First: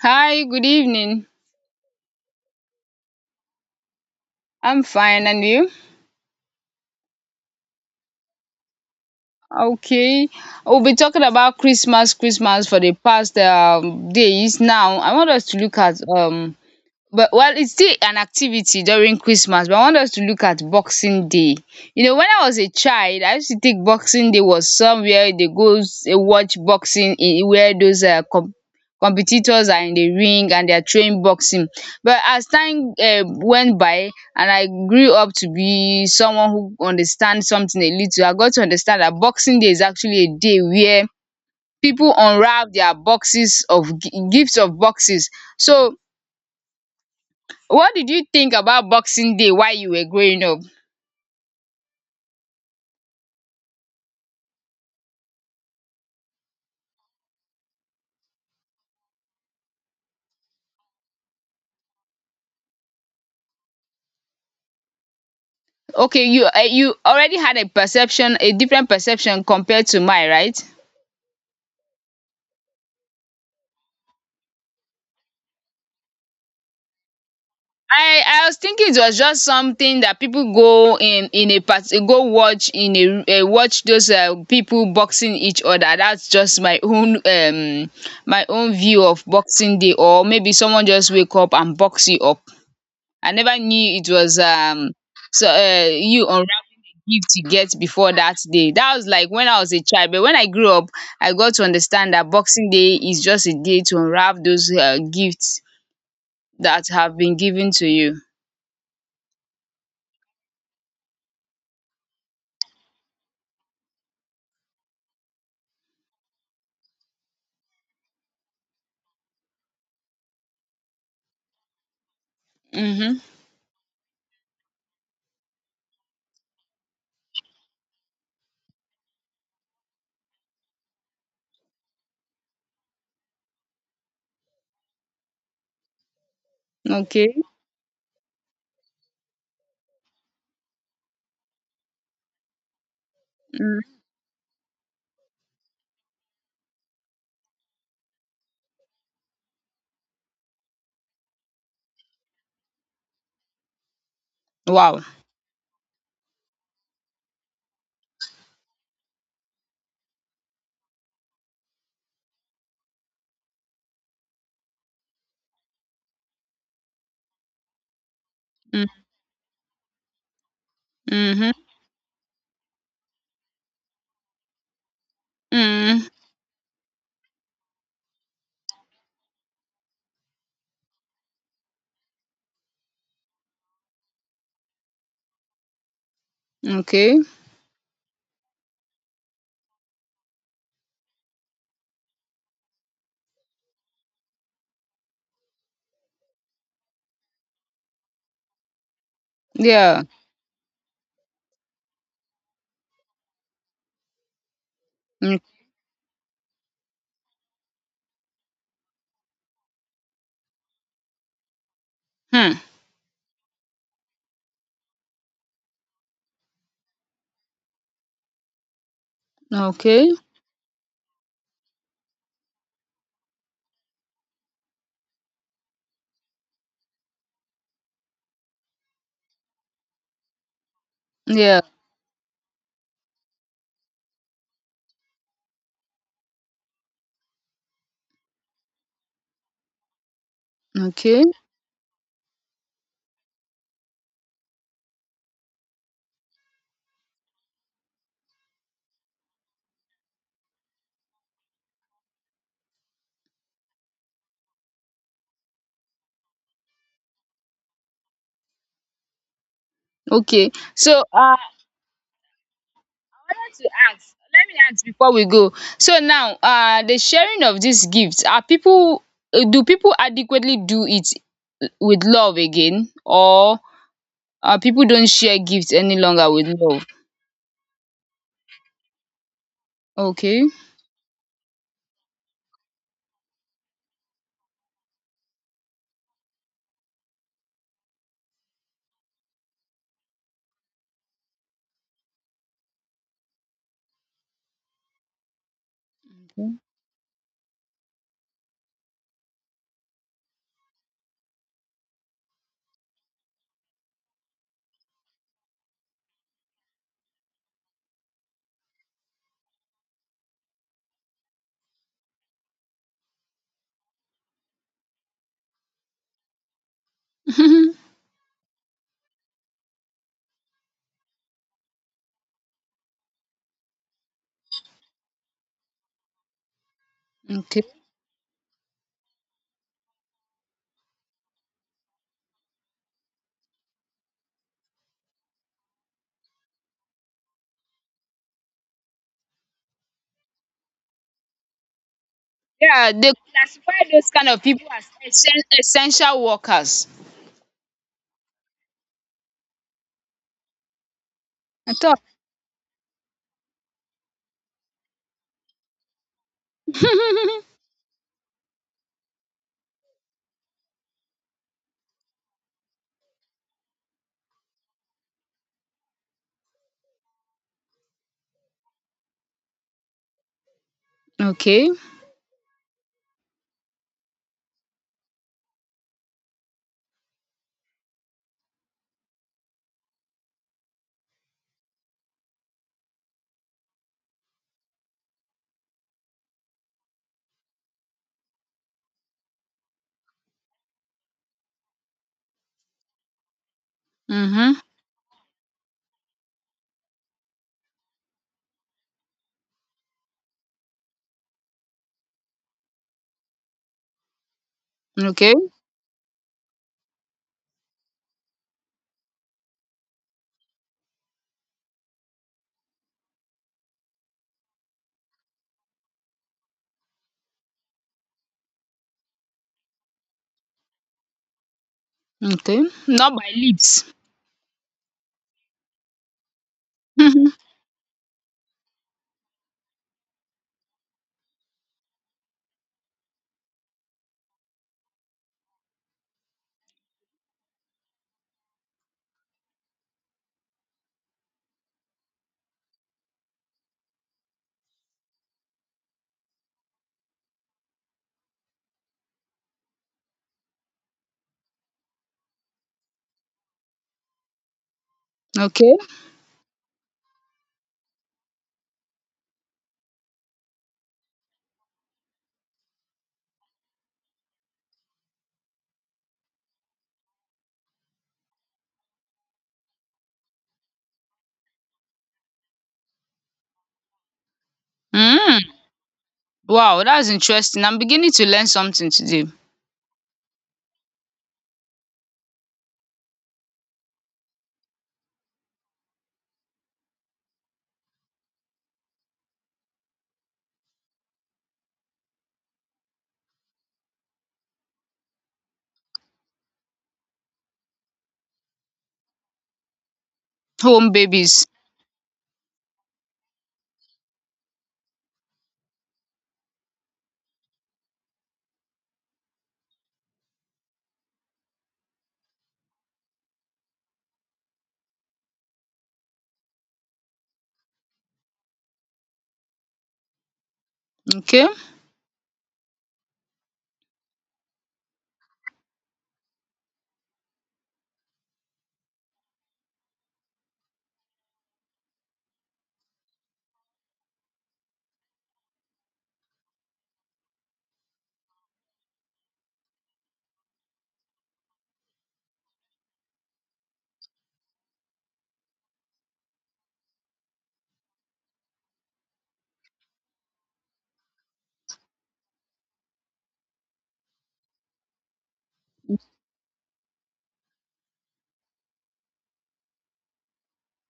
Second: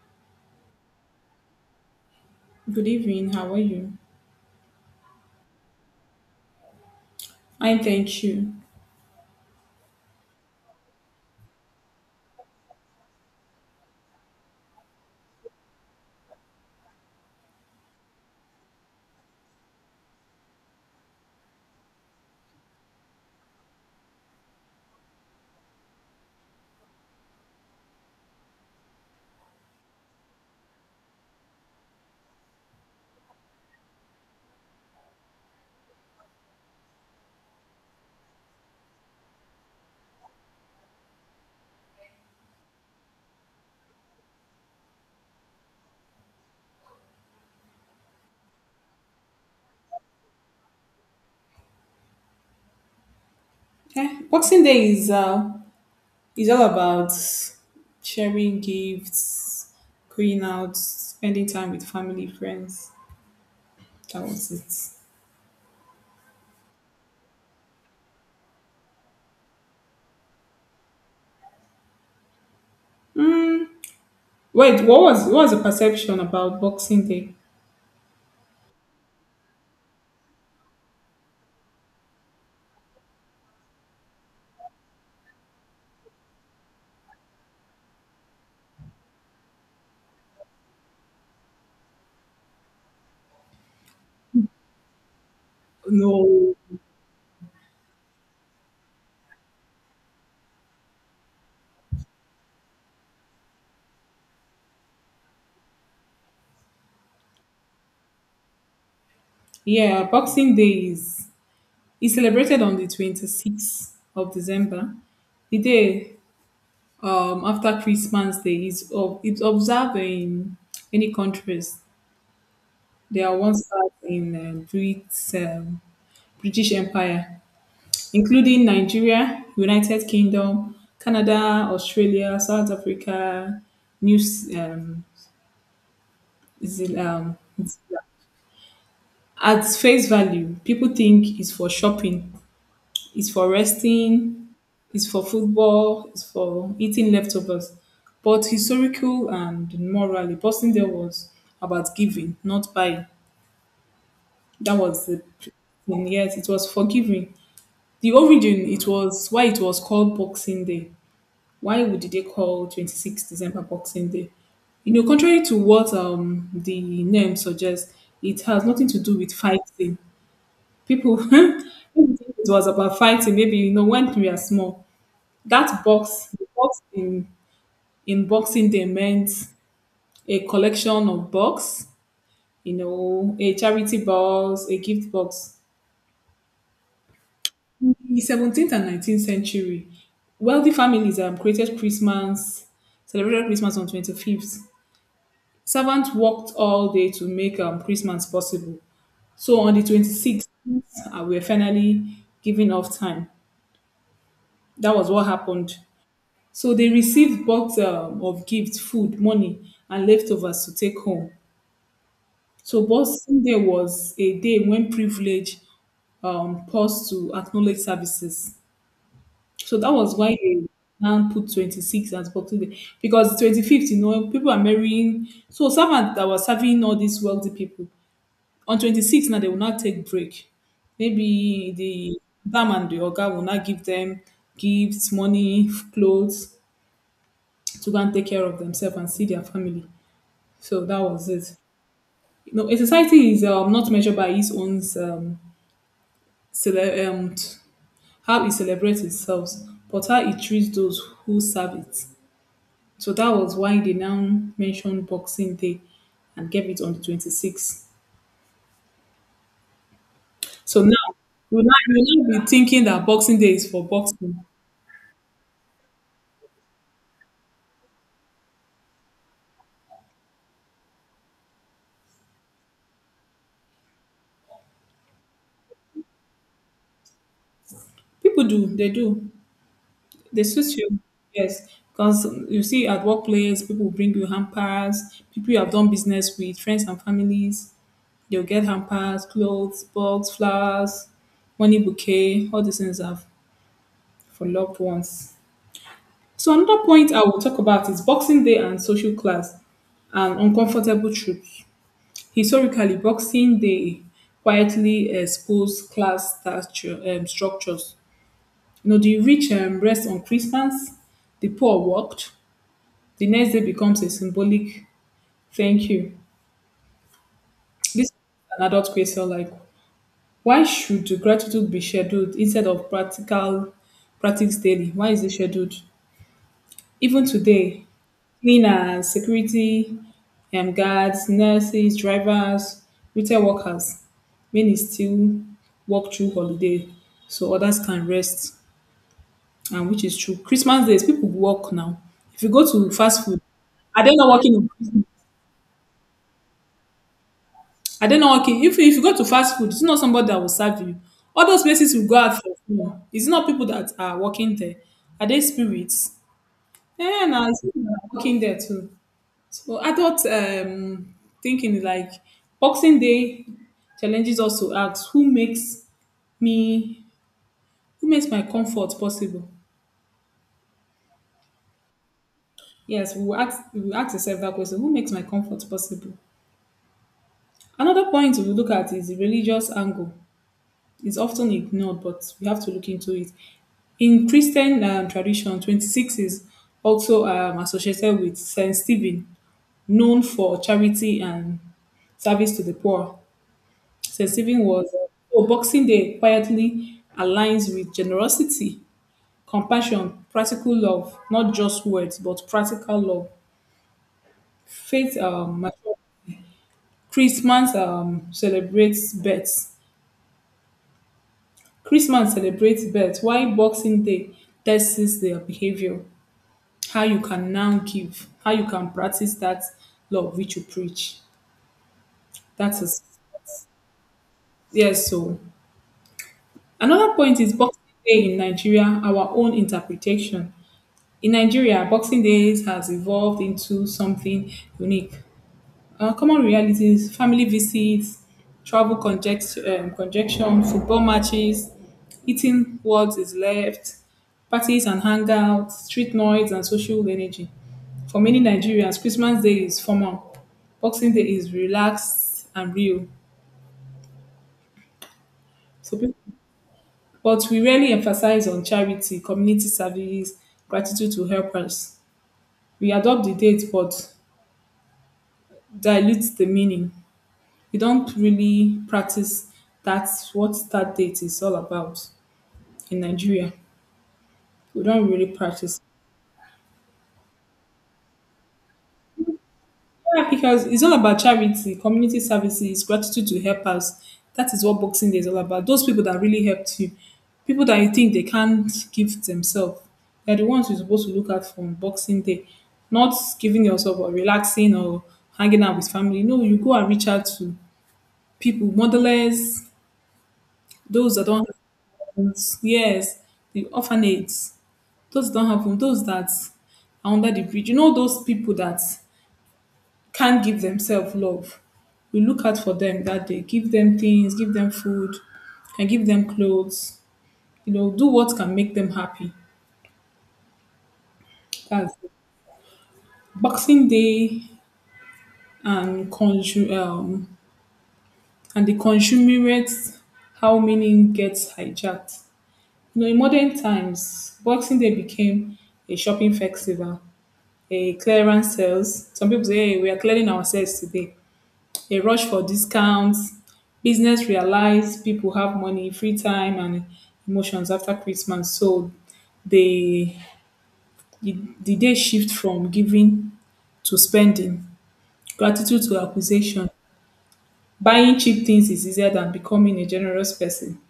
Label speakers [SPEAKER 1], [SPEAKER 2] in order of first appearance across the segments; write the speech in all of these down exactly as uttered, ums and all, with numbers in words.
[SPEAKER 1] Hi, good evening.
[SPEAKER 2] Good evening. How are you?
[SPEAKER 1] I'm fine, and you?
[SPEAKER 2] Fine, thank you.
[SPEAKER 1] Okay, we'll be talking about Christmas, Christmas for the past um, days. Now, I want us to look at um but well, it's still an activity during Christmas, but I want us to look at Boxing Day. You know, when I was a child, I used to think Boxing Day was somewhere they go s- eh, watch boxing in where those um com competitors are in the ring and they are trained boxing. But as time um went by and I grew up to be someone who understands something a little, I got to understand that Boxing Day is actually a day where people unwrap their boxes of gi- gifts of boxes. So what did you think about Boxing Day while you were growing up?
[SPEAKER 2] Eh, Boxing Day is uh, is all about sharing gifts, going out, spending time with family, friends. That was it.
[SPEAKER 1] Okay, you uh, you already had a perception, a different perception compared to mine, right?
[SPEAKER 2] Mm, Wait, what was what was the perception about Boxing Day?
[SPEAKER 1] I I was thinking it was just something that people go in in a part go watch in a uh, watch those uh, people boxing each other. That's just my own um my own view of Boxing Day, or maybe someone just wake up and box you up. I never knew it was um so uh, you on
[SPEAKER 2] No.
[SPEAKER 1] gift you get before that day. That was like when I was a child. But when I grew up, I got to understand that Boxing Day is just a day to unwrap those uh, gifts that have been given to you.
[SPEAKER 2] Yeah, Boxing Day is is celebrated on the twenty sixth of December. The day um after Christmas Day is ob- it's observed in many countries.
[SPEAKER 1] Mm-hmm.
[SPEAKER 2] They are once part in um, Brits, um, British Empire, including Nigeria, United Kingdom, Canada, Australia, South Africa, New S- um, Zeal-
[SPEAKER 1] Okay.
[SPEAKER 2] um, Zealand. At face value, people think it's for shopping, it's for
[SPEAKER 1] Mm.
[SPEAKER 2] resting, it's for football, it's for eating leftovers. But historical and morally, Boston there was about giving, not buying. That
[SPEAKER 1] Wow.
[SPEAKER 2] was the. Yes, it was for giving. The origin it was why it was called Boxing Day. Why would they call twenty sixth December Boxing Day? You know, contrary to what um the name suggests, it has
[SPEAKER 1] Mm.
[SPEAKER 2] nothing to do with fighting. People people
[SPEAKER 1] Mm-hmm.
[SPEAKER 2] think it was about fighting. Maybe you know when we are small, that
[SPEAKER 1] Mm.
[SPEAKER 2] box, the box in in Boxing Day meant a collection of box. You know, a charity box, a gift box.
[SPEAKER 1] Okay.
[SPEAKER 2] In the seventeenth and nineteenth century, wealthy families um, created Christmas, celebrated Christmas on twenty-fifth. Servants worked all day to make um, Christmas possible. So on the
[SPEAKER 1] Yeah.
[SPEAKER 2] twenty-sixth, uh, we were finally given off time. That was what
[SPEAKER 1] Mm.
[SPEAKER 2] happened. So they received box um, of gifts, food, money, and leftovers to take home.
[SPEAKER 1] Hmm.
[SPEAKER 2] So Boxing Day was a day when privilege um, paused to acknowledge services. So that
[SPEAKER 1] Okay.
[SPEAKER 2] was why they now put twenty-six as Boxing Day because twenty-fifth, you know, people are marrying. So servant that was serving all these wealthy people on twenty-sixth now they will not take break.
[SPEAKER 1] Yeah.
[SPEAKER 2] Maybe the dam and the oga will not give them gifts, money, clothes to go and take care of themselves and see their family. So that
[SPEAKER 1] Okay.
[SPEAKER 2] was it. You know, a society is um, not measured by its own um, cele- um, t- how it celebrates itself, but how it treats those who serve it. So that was why they now mentioned Boxing Day and gave it on the twenty-sixth.
[SPEAKER 1] Okay.
[SPEAKER 2] So now
[SPEAKER 1] So uh, I
[SPEAKER 2] you now you now be thinking that Boxing Day
[SPEAKER 1] wanted to
[SPEAKER 2] is for
[SPEAKER 1] ask.
[SPEAKER 2] boxing.
[SPEAKER 1] Let me ask before we go. So now, uh, the sharing of this gift, are people? Uh, do people adequately do it with love again, or uh, people don't share gifts any longer with love.
[SPEAKER 2] People do, they do. They
[SPEAKER 1] Okay.
[SPEAKER 2] switch you. Yes. Because you see at workplace, people bring you hampers, people you have done business with, friends and families, they'll get hampers, clothes, box, flowers, money bouquet, all these things are for loved ones. So another point I will talk about is Boxing Day and social class and uncomfortable truths. Historically, Boxing Day quietly exposed class stature, um, structures. You know, the rich um, rest on Christmas, the poor worked. The next day becomes a symbolic thank you. This is an adult question like, why should gratitude be scheduled instead of practical practice daily? Why is it scheduled? Even
[SPEAKER 1] Okay.
[SPEAKER 2] today, cleaners, security um guards, nurses, drivers, retail workers. Many still work through holiday so others can rest and which is true. Christmas days people work now. If you go to
[SPEAKER 1] Yeah, they
[SPEAKER 2] fast food,
[SPEAKER 1] classify
[SPEAKER 2] are
[SPEAKER 1] those
[SPEAKER 2] they
[SPEAKER 1] kind
[SPEAKER 2] not
[SPEAKER 1] of
[SPEAKER 2] working
[SPEAKER 1] people
[SPEAKER 2] in
[SPEAKER 1] as
[SPEAKER 2] prison?
[SPEAKER 1] essen- essential workers.
[SPEAKER 2] Are they not working? If, if you go to fast food, it's not somebody that will serve you. All those
[SPEAKER 1] I
[SPEAKER 2] places
[SPEAKER 1] thought.
[SPEAKER 2] will go out for food. It's not people that are working there. Are they spirits? Yeah, now it's people that are working there too. So adult um, thinking is like Boxing Day challenges us to ask who makes me who makes my comfort possible.
[SPEAKER 1] Okay.
[SPEAKER 2] Yes, we will ask we will ask ourselves that question: Who makes my comfort possible? Another point we look at is the religious angle. It's often ignored, but we have to look into it. In Christian um, tradition, twenty-sixth is also um, associated with Saint Stephen, known for charity and service to the poor.
[SPEAKER 1] Mm-hmm.
[SPEAKER 2] Thanksgiving was, oh, Boxing Day quietly aligns with generosity, compassion, practical love, not just words, but practical love. Faith,
[SPEAKER 1] Okay.
[SPEAKER 2] um, mature- Christmas um, celebrates birth. Christmas celebrates birth, while Boxing Day tests their behavior, how you can now give, how you can practice that love which you preach.
[SPEAKER 1] Okay.
[SPEAKER 2] That is,
[SPEAKER 1] Not by lips.
[SPEAKER 2] yes, so. Another
[SPEAKER 1] Mhm.
[SPEAKER 2] point is Boxing Day in Nigeria, our own interpretation. In Nigeria, Boxing Days has evolved into something unique. Uh, common realities, family visits, travel conject- um, conjunction, football matches, eating what is left, parties and hangouts, street noise, and social energy. For many Nigerians, Christmas Day is formal, Boxing Day is relaxed and real.
[SPEAKER 1] Okay.
[SPEAKER 2] So, people, but we rarely emphasize on charity, community service, gratitude to helpers. We adopt the date, but dilutes the meaning. You don't really practice. That's what start date is all about in Nigeria. We don't really
[SPEAKER 1] Mm.
[SPEAKER 2] practice.
[SPEAKER 1] Wow, that's interesting. I'm beginning to learn something today.
[SPEAKER 2] Yeah, because it's all about charity, community services, gratitude to helpers. That is what Boxing Day is all about. Those people that really helped you, people that you think they can't give themselves, they're the ones you're supposed to look at from Boxing Day. Not giving yourself or relaxing or hanging out with family. No, you go and reach out to people, modelers,
[SPEAKER 1] Home
[SPEAKER 2] those that don't
[SPEAKER 1] babies.
[SPEAKER 2] have homes, yes, the orphanage. Those that don't have home, those that are under the bridge. You know those people that can't give themselves love. We look out for them that day. Give them things, give them food, can give them clothes, you know, do what can make them happy.
[SPEAKER 1] Okay.
[SPEAKER 2] That's it. Boxing Day and consu- um and the consumerate, how meaning gets hijacked. You know, in modern times, Boxing Day became a shopping festival, a clearance sales. Some people say, hey, we are clearing ourselves today. A rush for discounts. Business realize people have money, free time, and emotions after Christmas. So they the day shift from giving to spending, gratitude to acquisition. Buying cheap things is easier than becoming a generous person.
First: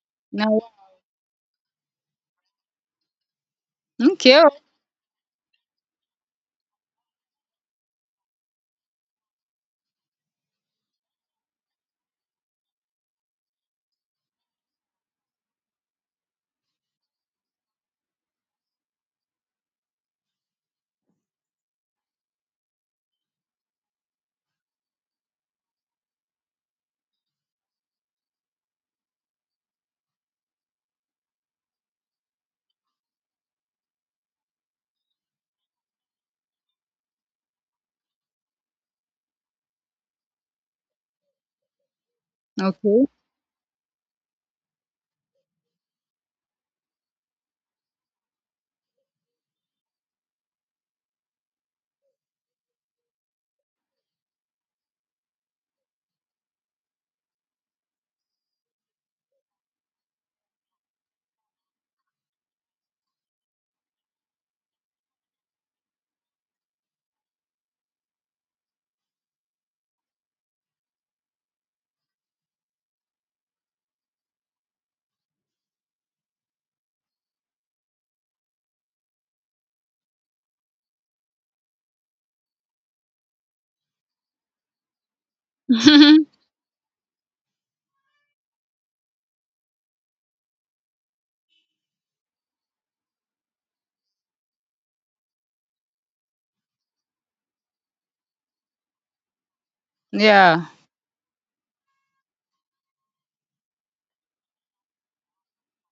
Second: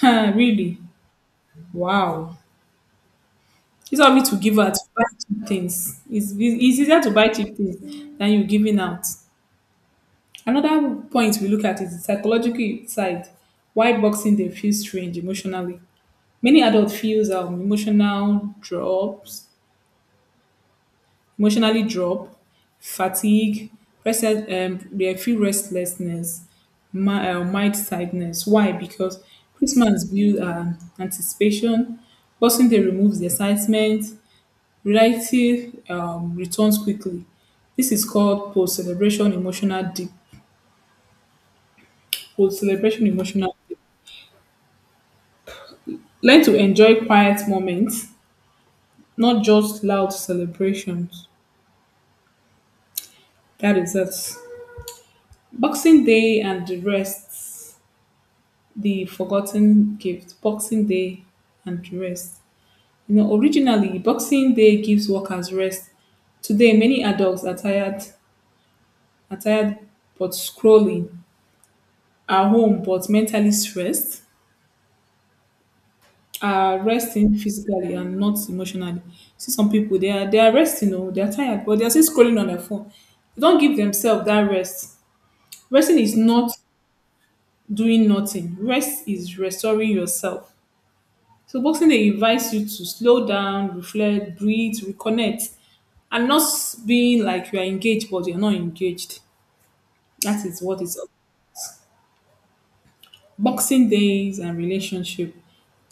[SPEAKER 1] Now.
[SPEAKER 2] Really? Wow. It's all me to
[SPEAKER 1] Okay.
[SPEAKER 2] give out to buy cheap things. It's, it's easier to buy cheap things than you giving out. Another point we look at is the psychological side, why boxing they feel strange emotionally. Many adults feels um, emotional drops, emotionally drop, fatigue, rest, um, they feel restlessness, mi- uh, mild sadness. Why? Because Christmas builds um, anticipation, boxing they removes the excitement, reality um, returns quickly. This is called post-celebration emotional deep, post-celebration
[SPEAKER 1] Okay.
[SPEAKER 2] emotional learn to enjoy quiet moments, not just loud celebrations. That is it. Boxing Day and the rest, the forgotten gift. Boxing Day and the rest. You know, originally, Boxing Day gives workers rest. Today, many adults are tired, are tired but scrolling, are home but mentally stressed, are resting physically and not emotionally. See some people they are they are resting, oh, they are tired, but they are still scrolling on their phone. They don't give themselves that rest. Resting is not doing nothing. Rest is restoring yourself. So boxing they invites you to slow down, reflect, breathe, reconnect, and not being like you are engaged but you're not engaged. That is
[SPEAKER 1] Yeah.
[SPEAKER 2] what is boxing days and relationship.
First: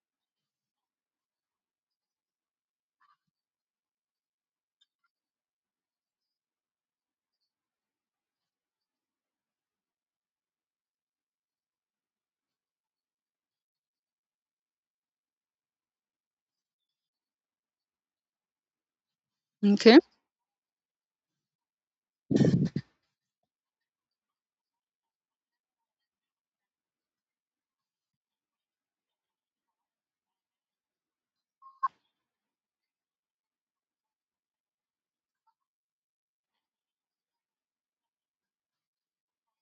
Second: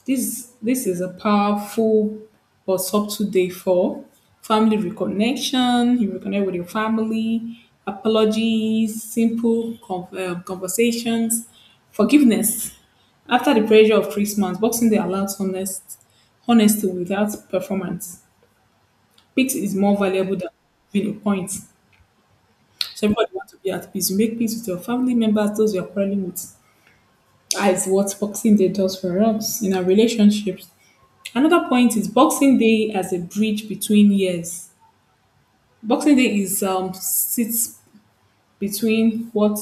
[SPEAKER 2] This this is a powerful but subtle day for family reconnection. You reconnect with your family, apologies, simple con- uh, conversations, forgiveness. After the pressure of Christmas, Boxing Day allows honest honesty without performance. Peace is more
[SPEAKER 1] Okay.
[SPEAKER 2] valuable than having a point. So everybody wants to be at peace. You make peace with your family members, those you are quarreling with. That is what Boxing Day does for us in our relationships. Another point is Boxing Day as a bridge between years. Boxing Day is um sits between what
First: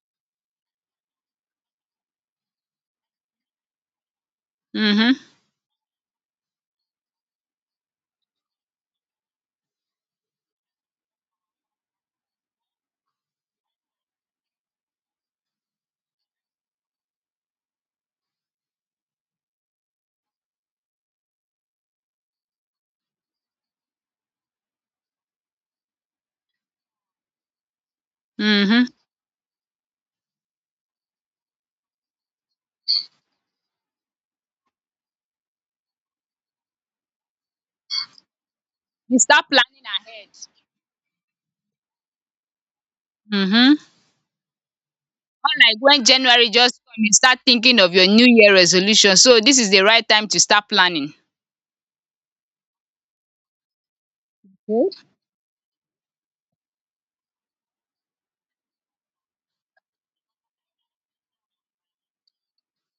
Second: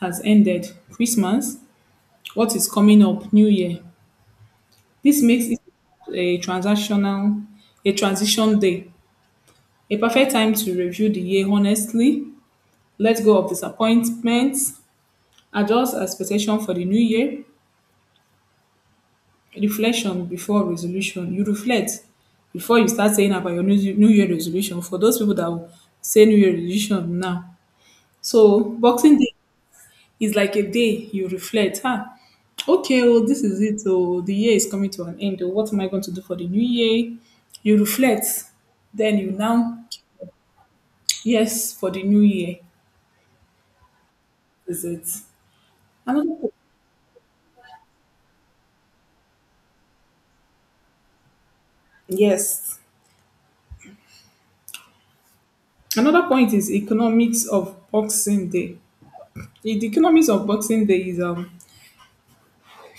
[SPEAKER 2] has ended, Christmas, what is coming up, New Year. This
[SPEAKER 1] Mm-hmm.
[SPEAKER 2] makes it a transactional, a transition day, a perfect time to review the year honestly, let go of disappointments, adjust expectation for the new year, reflection before resolution. You reflect before you start saying about your new, new year resolution. For those people that will say new year resolution now, so
[SPEAKER 1] Mm-hmm.
[SPEAKER 2] Boxing Day is like a day you reflect, huh? Okay, well, this is it. Oh, the year is coming to an end. Oh, what am I going to do for the new year? You reflect, then
[SPEAKER 1] You
[SPEAKER 2] you
[SPEAKER 1] start planning
[SPEAKER 2] now,
[SPEAKER 1] ahead.
[SPEAKER 2] yes, for the new year
[SPEAKER 1] Mm-hmm.
[SPEAKER 2] is it.
[SPEAKER 1] Not like when
[SPEAKER 2] Another
[SPEAKER 1] January
[SPEAKER 2] po-
[SPEAKER 1] just come, you start thinking of your new year resolution. So this is the right time to start planning.
[SPEAKER 2] yes.
[SPEAKER 1] Okay.
[SPEAKER 2] Another point is economics of Boxing Day. The the economics of Boxing Day is um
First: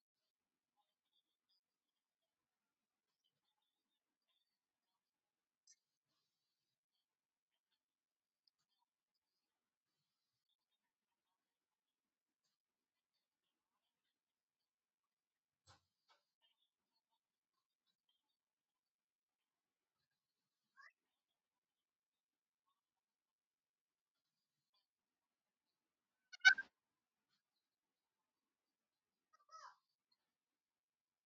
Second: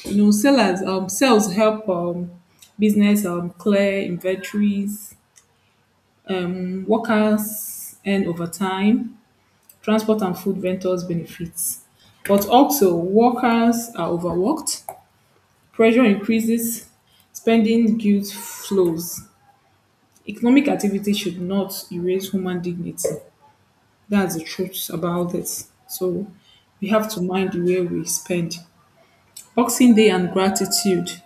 [SPEAKER 2] you know sellers um sales help um business um clear inventories um workers earn overtime transport and food vendors benefits. But also, workers are overworked, pressure increases, spending guilt flows. Economic activity should not erase human dignity. That's the truth about it. So we have to mind the way we spend. Boxing Day and gratitude.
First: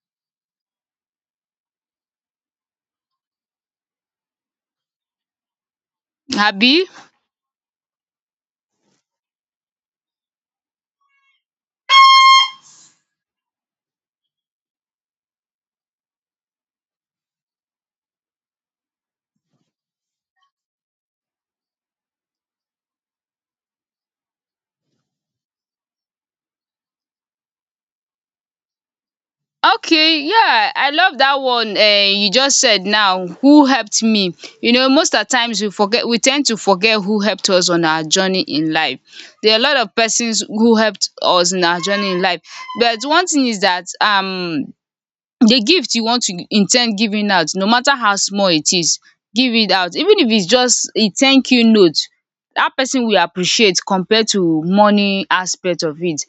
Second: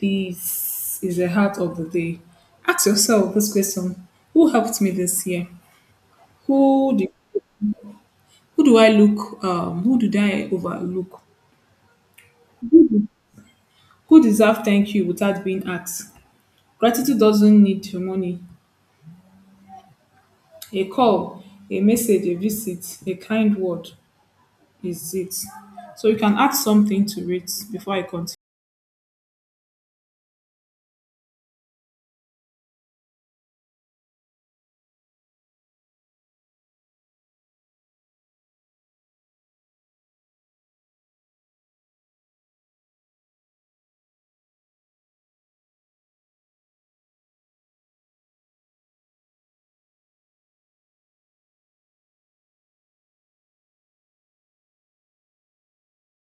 [SPEAKER 2] This is the heart of the day. Ask yourself this question: Who helped me this year?
[SPEAKER 1] Abi?
[SPEAKER 2] Who do, who do I look? Um, who did I overlook? Who deserve thank you without being asked? Gratitude doesn't need your money. A call, a message, a visit, a kind word is it. So you can add something to it before I continue.
[SPEAKER 1] Okay, yeah, I love that one uh, you just said now. Who helped me? You know, most of the times we forget, we tend to forget who helped us on our journey in life. There are a lot of persons who helped us in our journey in life. But one thing is that um the gift you want to intend giving out, no matter how small it is, give it out. Even if its just a thank you note, that person will appreciate compared to money aspect of it.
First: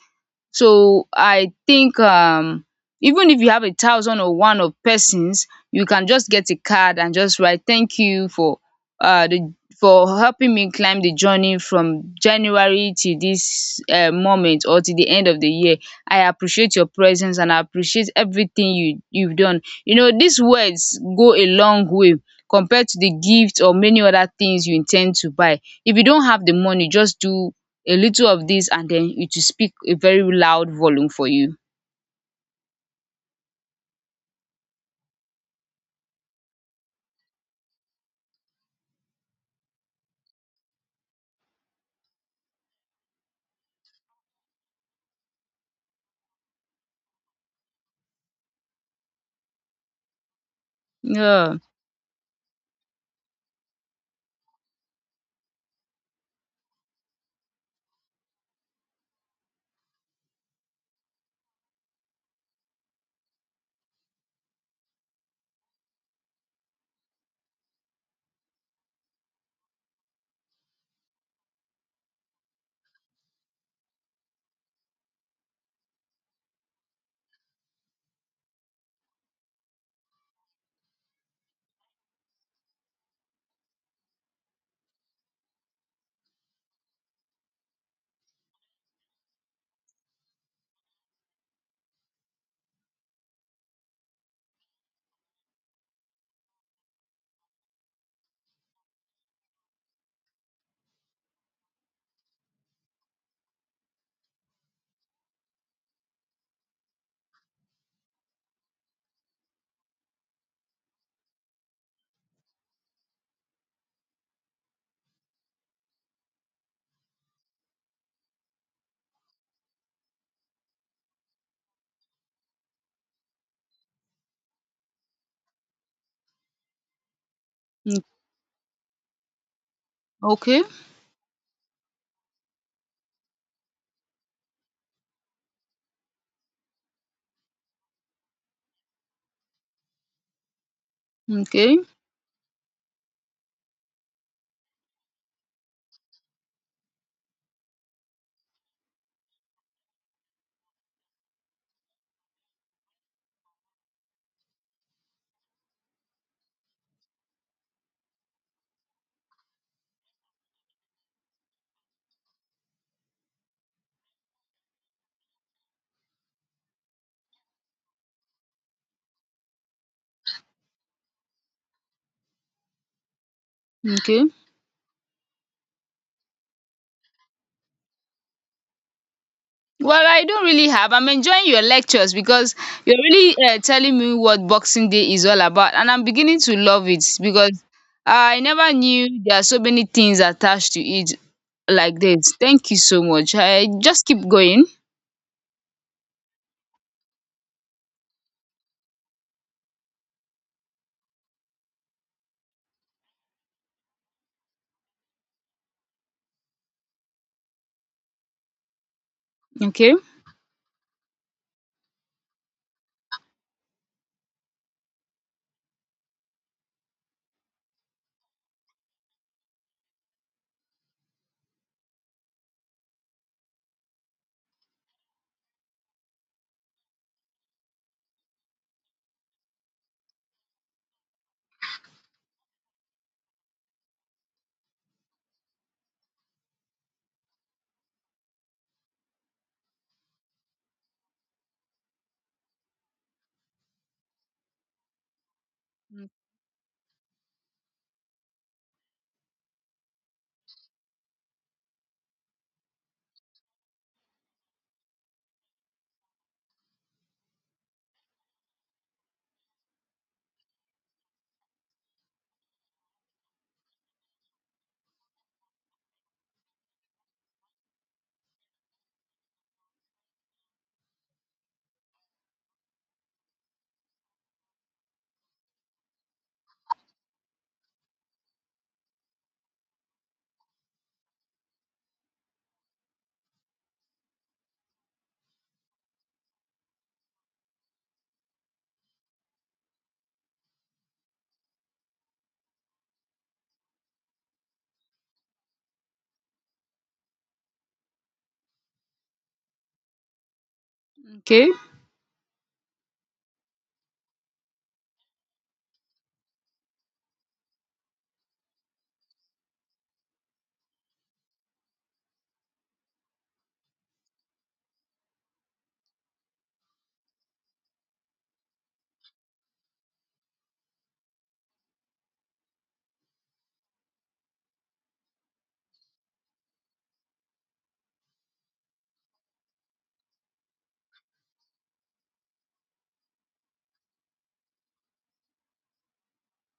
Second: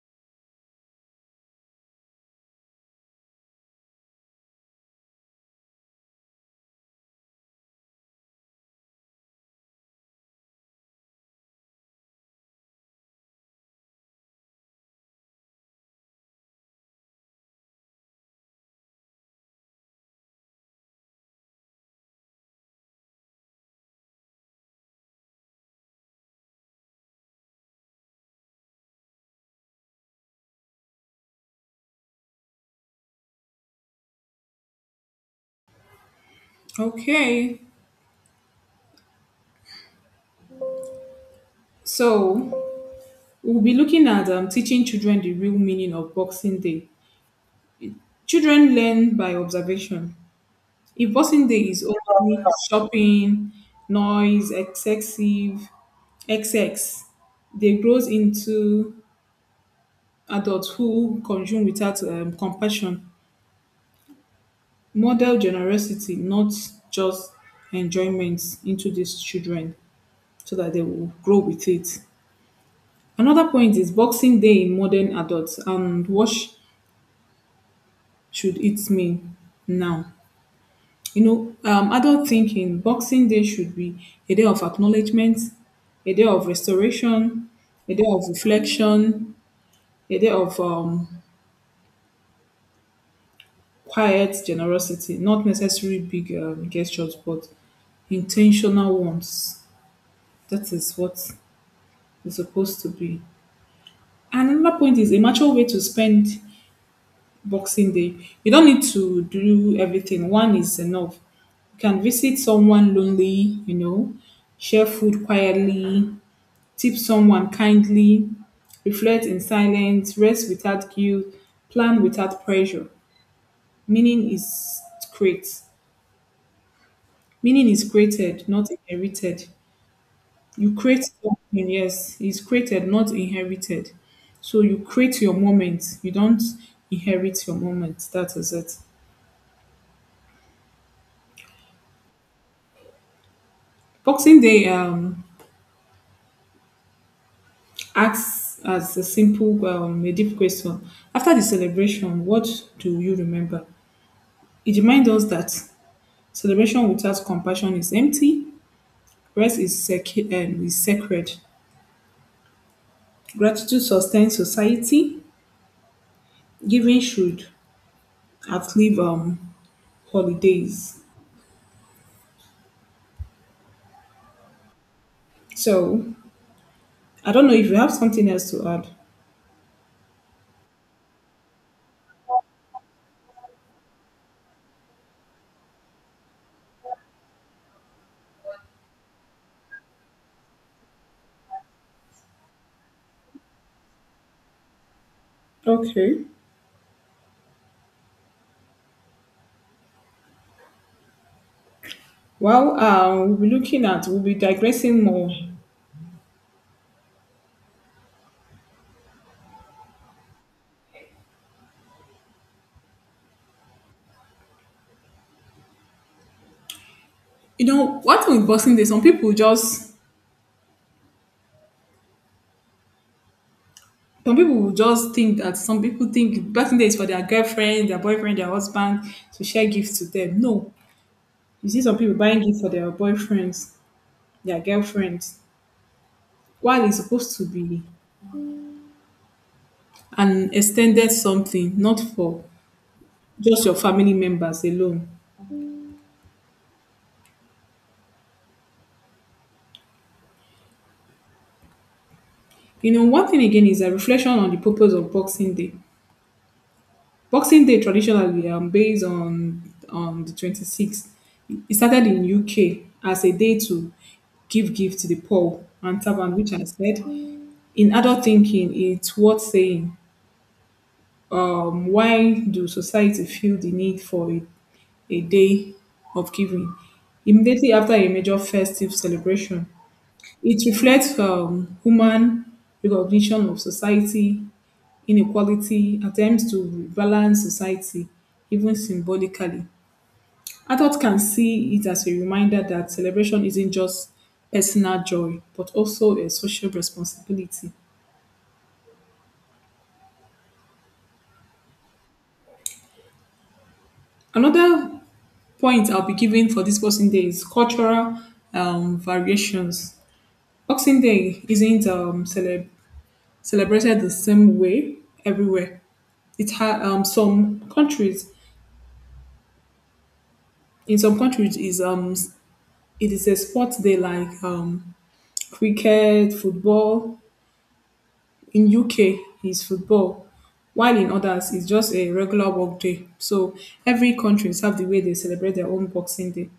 [SPEAKER 1] So I think um even if you have a thousand or one of persons, you can just get a card and just write thank you for uh the for helping me climb the journey from January to this uh, moment or to the end of the year. I appreciate your presence and I appreciate everything you you've done. You know, these words go a long way compared to the gift or many other things you intend to buy. If you don't have the money, just do a little of this and then it will speak a very loud volume for you.
[SPEAKER 2] Okay, so we'll be looking at um, teaching children the real meaning of Boxing Day. Children learn by observation. If Boxing
[SPEAKER 1] Yeah.
[SPEAKER 2] Day is only shopping, noise, excessive, excess, they grows into adults who consume without um, compassion model generosity, not just enjoyment, into these children so that they will grow with it. Another point is Boxing Day in modern adults and what sh- should it mean now? You know, um, adult thinking Boxing Day should be a day of acknowledgement, a day of restoration, a day of reflection, a day of um, quiet generosity, not necessarily big um, gestures, but intentional ones. That is what it's supposed to be. And another point is a mature way to spend Boxing Day. You don't need to do everything. One is enough. You can visit someone lonely, you know, share food quietly, tip someone kindly, reflect in silence, rest without guilt, plan without pressure. Meaning is create. Meaning is
[SPEAKER 1] Mm.
[SPEAKER 2] created, not inherited.
[SPEAKER 1] Okay.
[SPEAKER 2] You create something, yes, it's created, not inherited. So you create your moment. You don't inherit your moment. That is it.
[SPEAKER 1] Okay.
[SPEAKER 2] Boxing Day um, asks as a simple, um, a deep question. After the celebration, what do you remember? It reminds us that celebration without compassion is empty, rest is, sec- um, is sacred, gratitude sustains society, giving should outlive um, holidays.
[SPEAKER 1] Okay.
[SPEAKER 2] So I don't know if you have something else to add.
[SPEAKER 1] Well, I don't really have. I'm enjoying your lectures because you're really uh, telling me what Boxing Day is all about, and I'm beginning to love it because I never knew there are so many things attached to it like this. Thank you so much. I just keep going.
[SPEAKER 2] Okay. Well, uh, we'll be looking at, we'll be digressing more.
[SPEAKER 1] Okay.
[SPEAKER 2] You know, what with Boxing Day, some people just, some people will just think that some people think Boxing Day is for their girlfriend, their boyfriend, their husband to share gifts to them. No, you see some people buying gifts for their boyfriends, their girlfriends, while it's supposed to be an extended something, not for just your family members alone. You know, one thing again is a reflection on the purpose of Boxing Day. Boxing Day traditionally um, based on on the twenty-sixth. It started in U K as a day to give gift to the poor and servant, which I said. In adult thinking, it's worth saying, um, why do society feel the need for a, a day of giving? Immediately after a major festive celebration, it reflects um, human recognition of society inequality, attempts to rebalance society, even symbolically. Adults can see it as a reminder that celebration isn't just personal joy, but also a social responsibility.
[SPEAKER 1] Okay.
[SPEAKER 2] Another point I'll be giving for this Boxing Day is cultural um, variations. Boxing Day isn't um, celeb- celebrated the same way everywhere. It ha- um, some countries in some countries is um it is a sports day like um cricket, football. In U K, is football, while in others, it's just a regular work day. So every country have the way they celebrate their own Boxing Day.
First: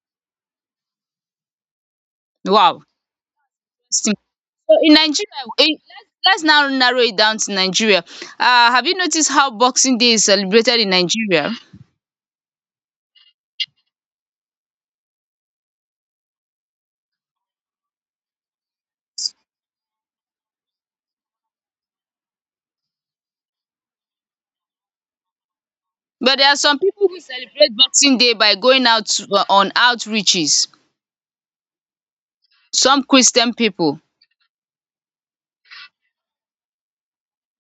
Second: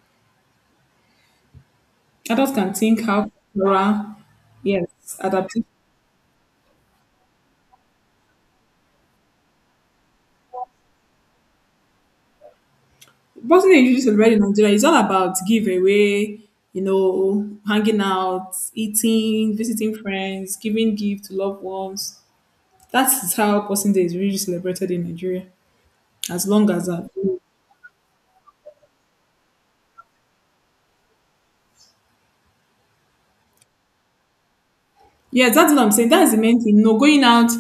[SPEAKER 2] Others can
[SPEAKER 1] Wow.
[SPEAKER 2] think how cultural,
[SPEAKER 1] So in
[SPEAKER 2] yes,
[SPEAKER 1] Nigeria,
[SPEAKER 2] adaptation.
[SPEAKER 1] in let's let's now narrow it down to Nigeria. Uh, have you noticed how Boxing Day is celebrated in Nigeria?
[SPEAKER 2] Boxing Day usually celebrated in Nigeria is all about giveaway, you know, hanging out, eating, visiting friends, giving gift to loved ones. That's how Boxing Day is really celebrated in Nigeria,
[SPEAKER 1] But
[SPEAKER 2] as
[SPEAKER 1] there are
[SPEAKER 2] long
[SPEAKER 1] some
[SPEAKER 2] as
[SPEAKER 1] people
[SPEAKER 2] that.
[SPEAKER 1] who celebrate Boxing Day by going out to- uh, on outreaches. Some Christian people.
[SPEAKER 2] Yes, that's what I'm saying. That's the main thing. No going out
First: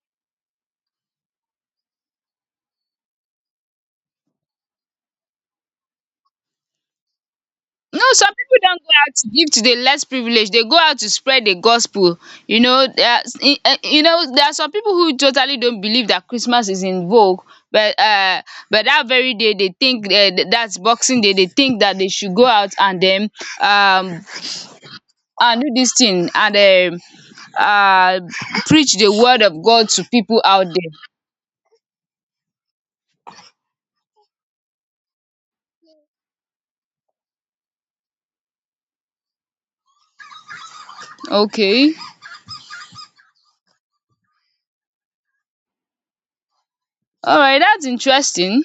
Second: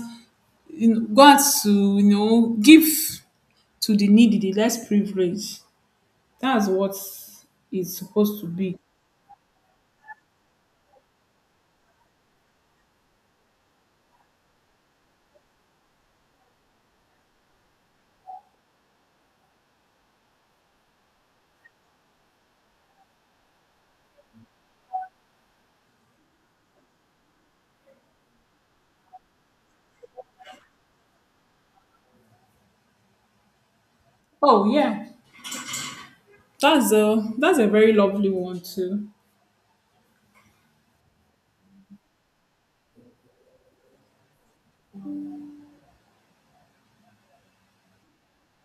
[SPEAKER 2] in- God to you know give to the needy, the less privileged. That's what it's
[SPEAKER 1] No, some
[SPEAKER 2] supposed to
[SPEAKER 1] people
[SPEAKER 2] be.
[SPEAKER 1] don't go out to give to the less privileged. They go out to spread the gospel. You know, there are, eh, you know, there are some people who totally don't believe that Christmas is in vogue. But uh, but that very day they think uh, that's Boxing Day. They think that they should go out and then um and do this thing and um um preach the word of God to people out there.
[SPEAKER 2] Oh yeah, that's a that's a very lovely one too.
[SPEAKER 1] Okay. Alright, that's interesting.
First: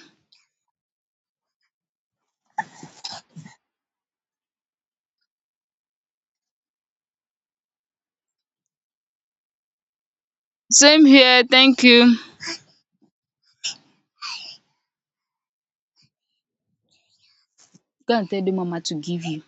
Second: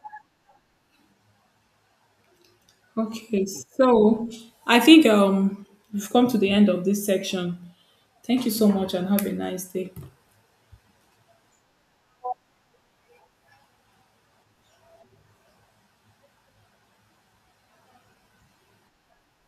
[SPEAKER 2] Okay, so I think um we've come to the end of this section. Thank you so much and have a nice day.
[SPEAKER 1] Same here. Thank you. Go and tell the mama to give you.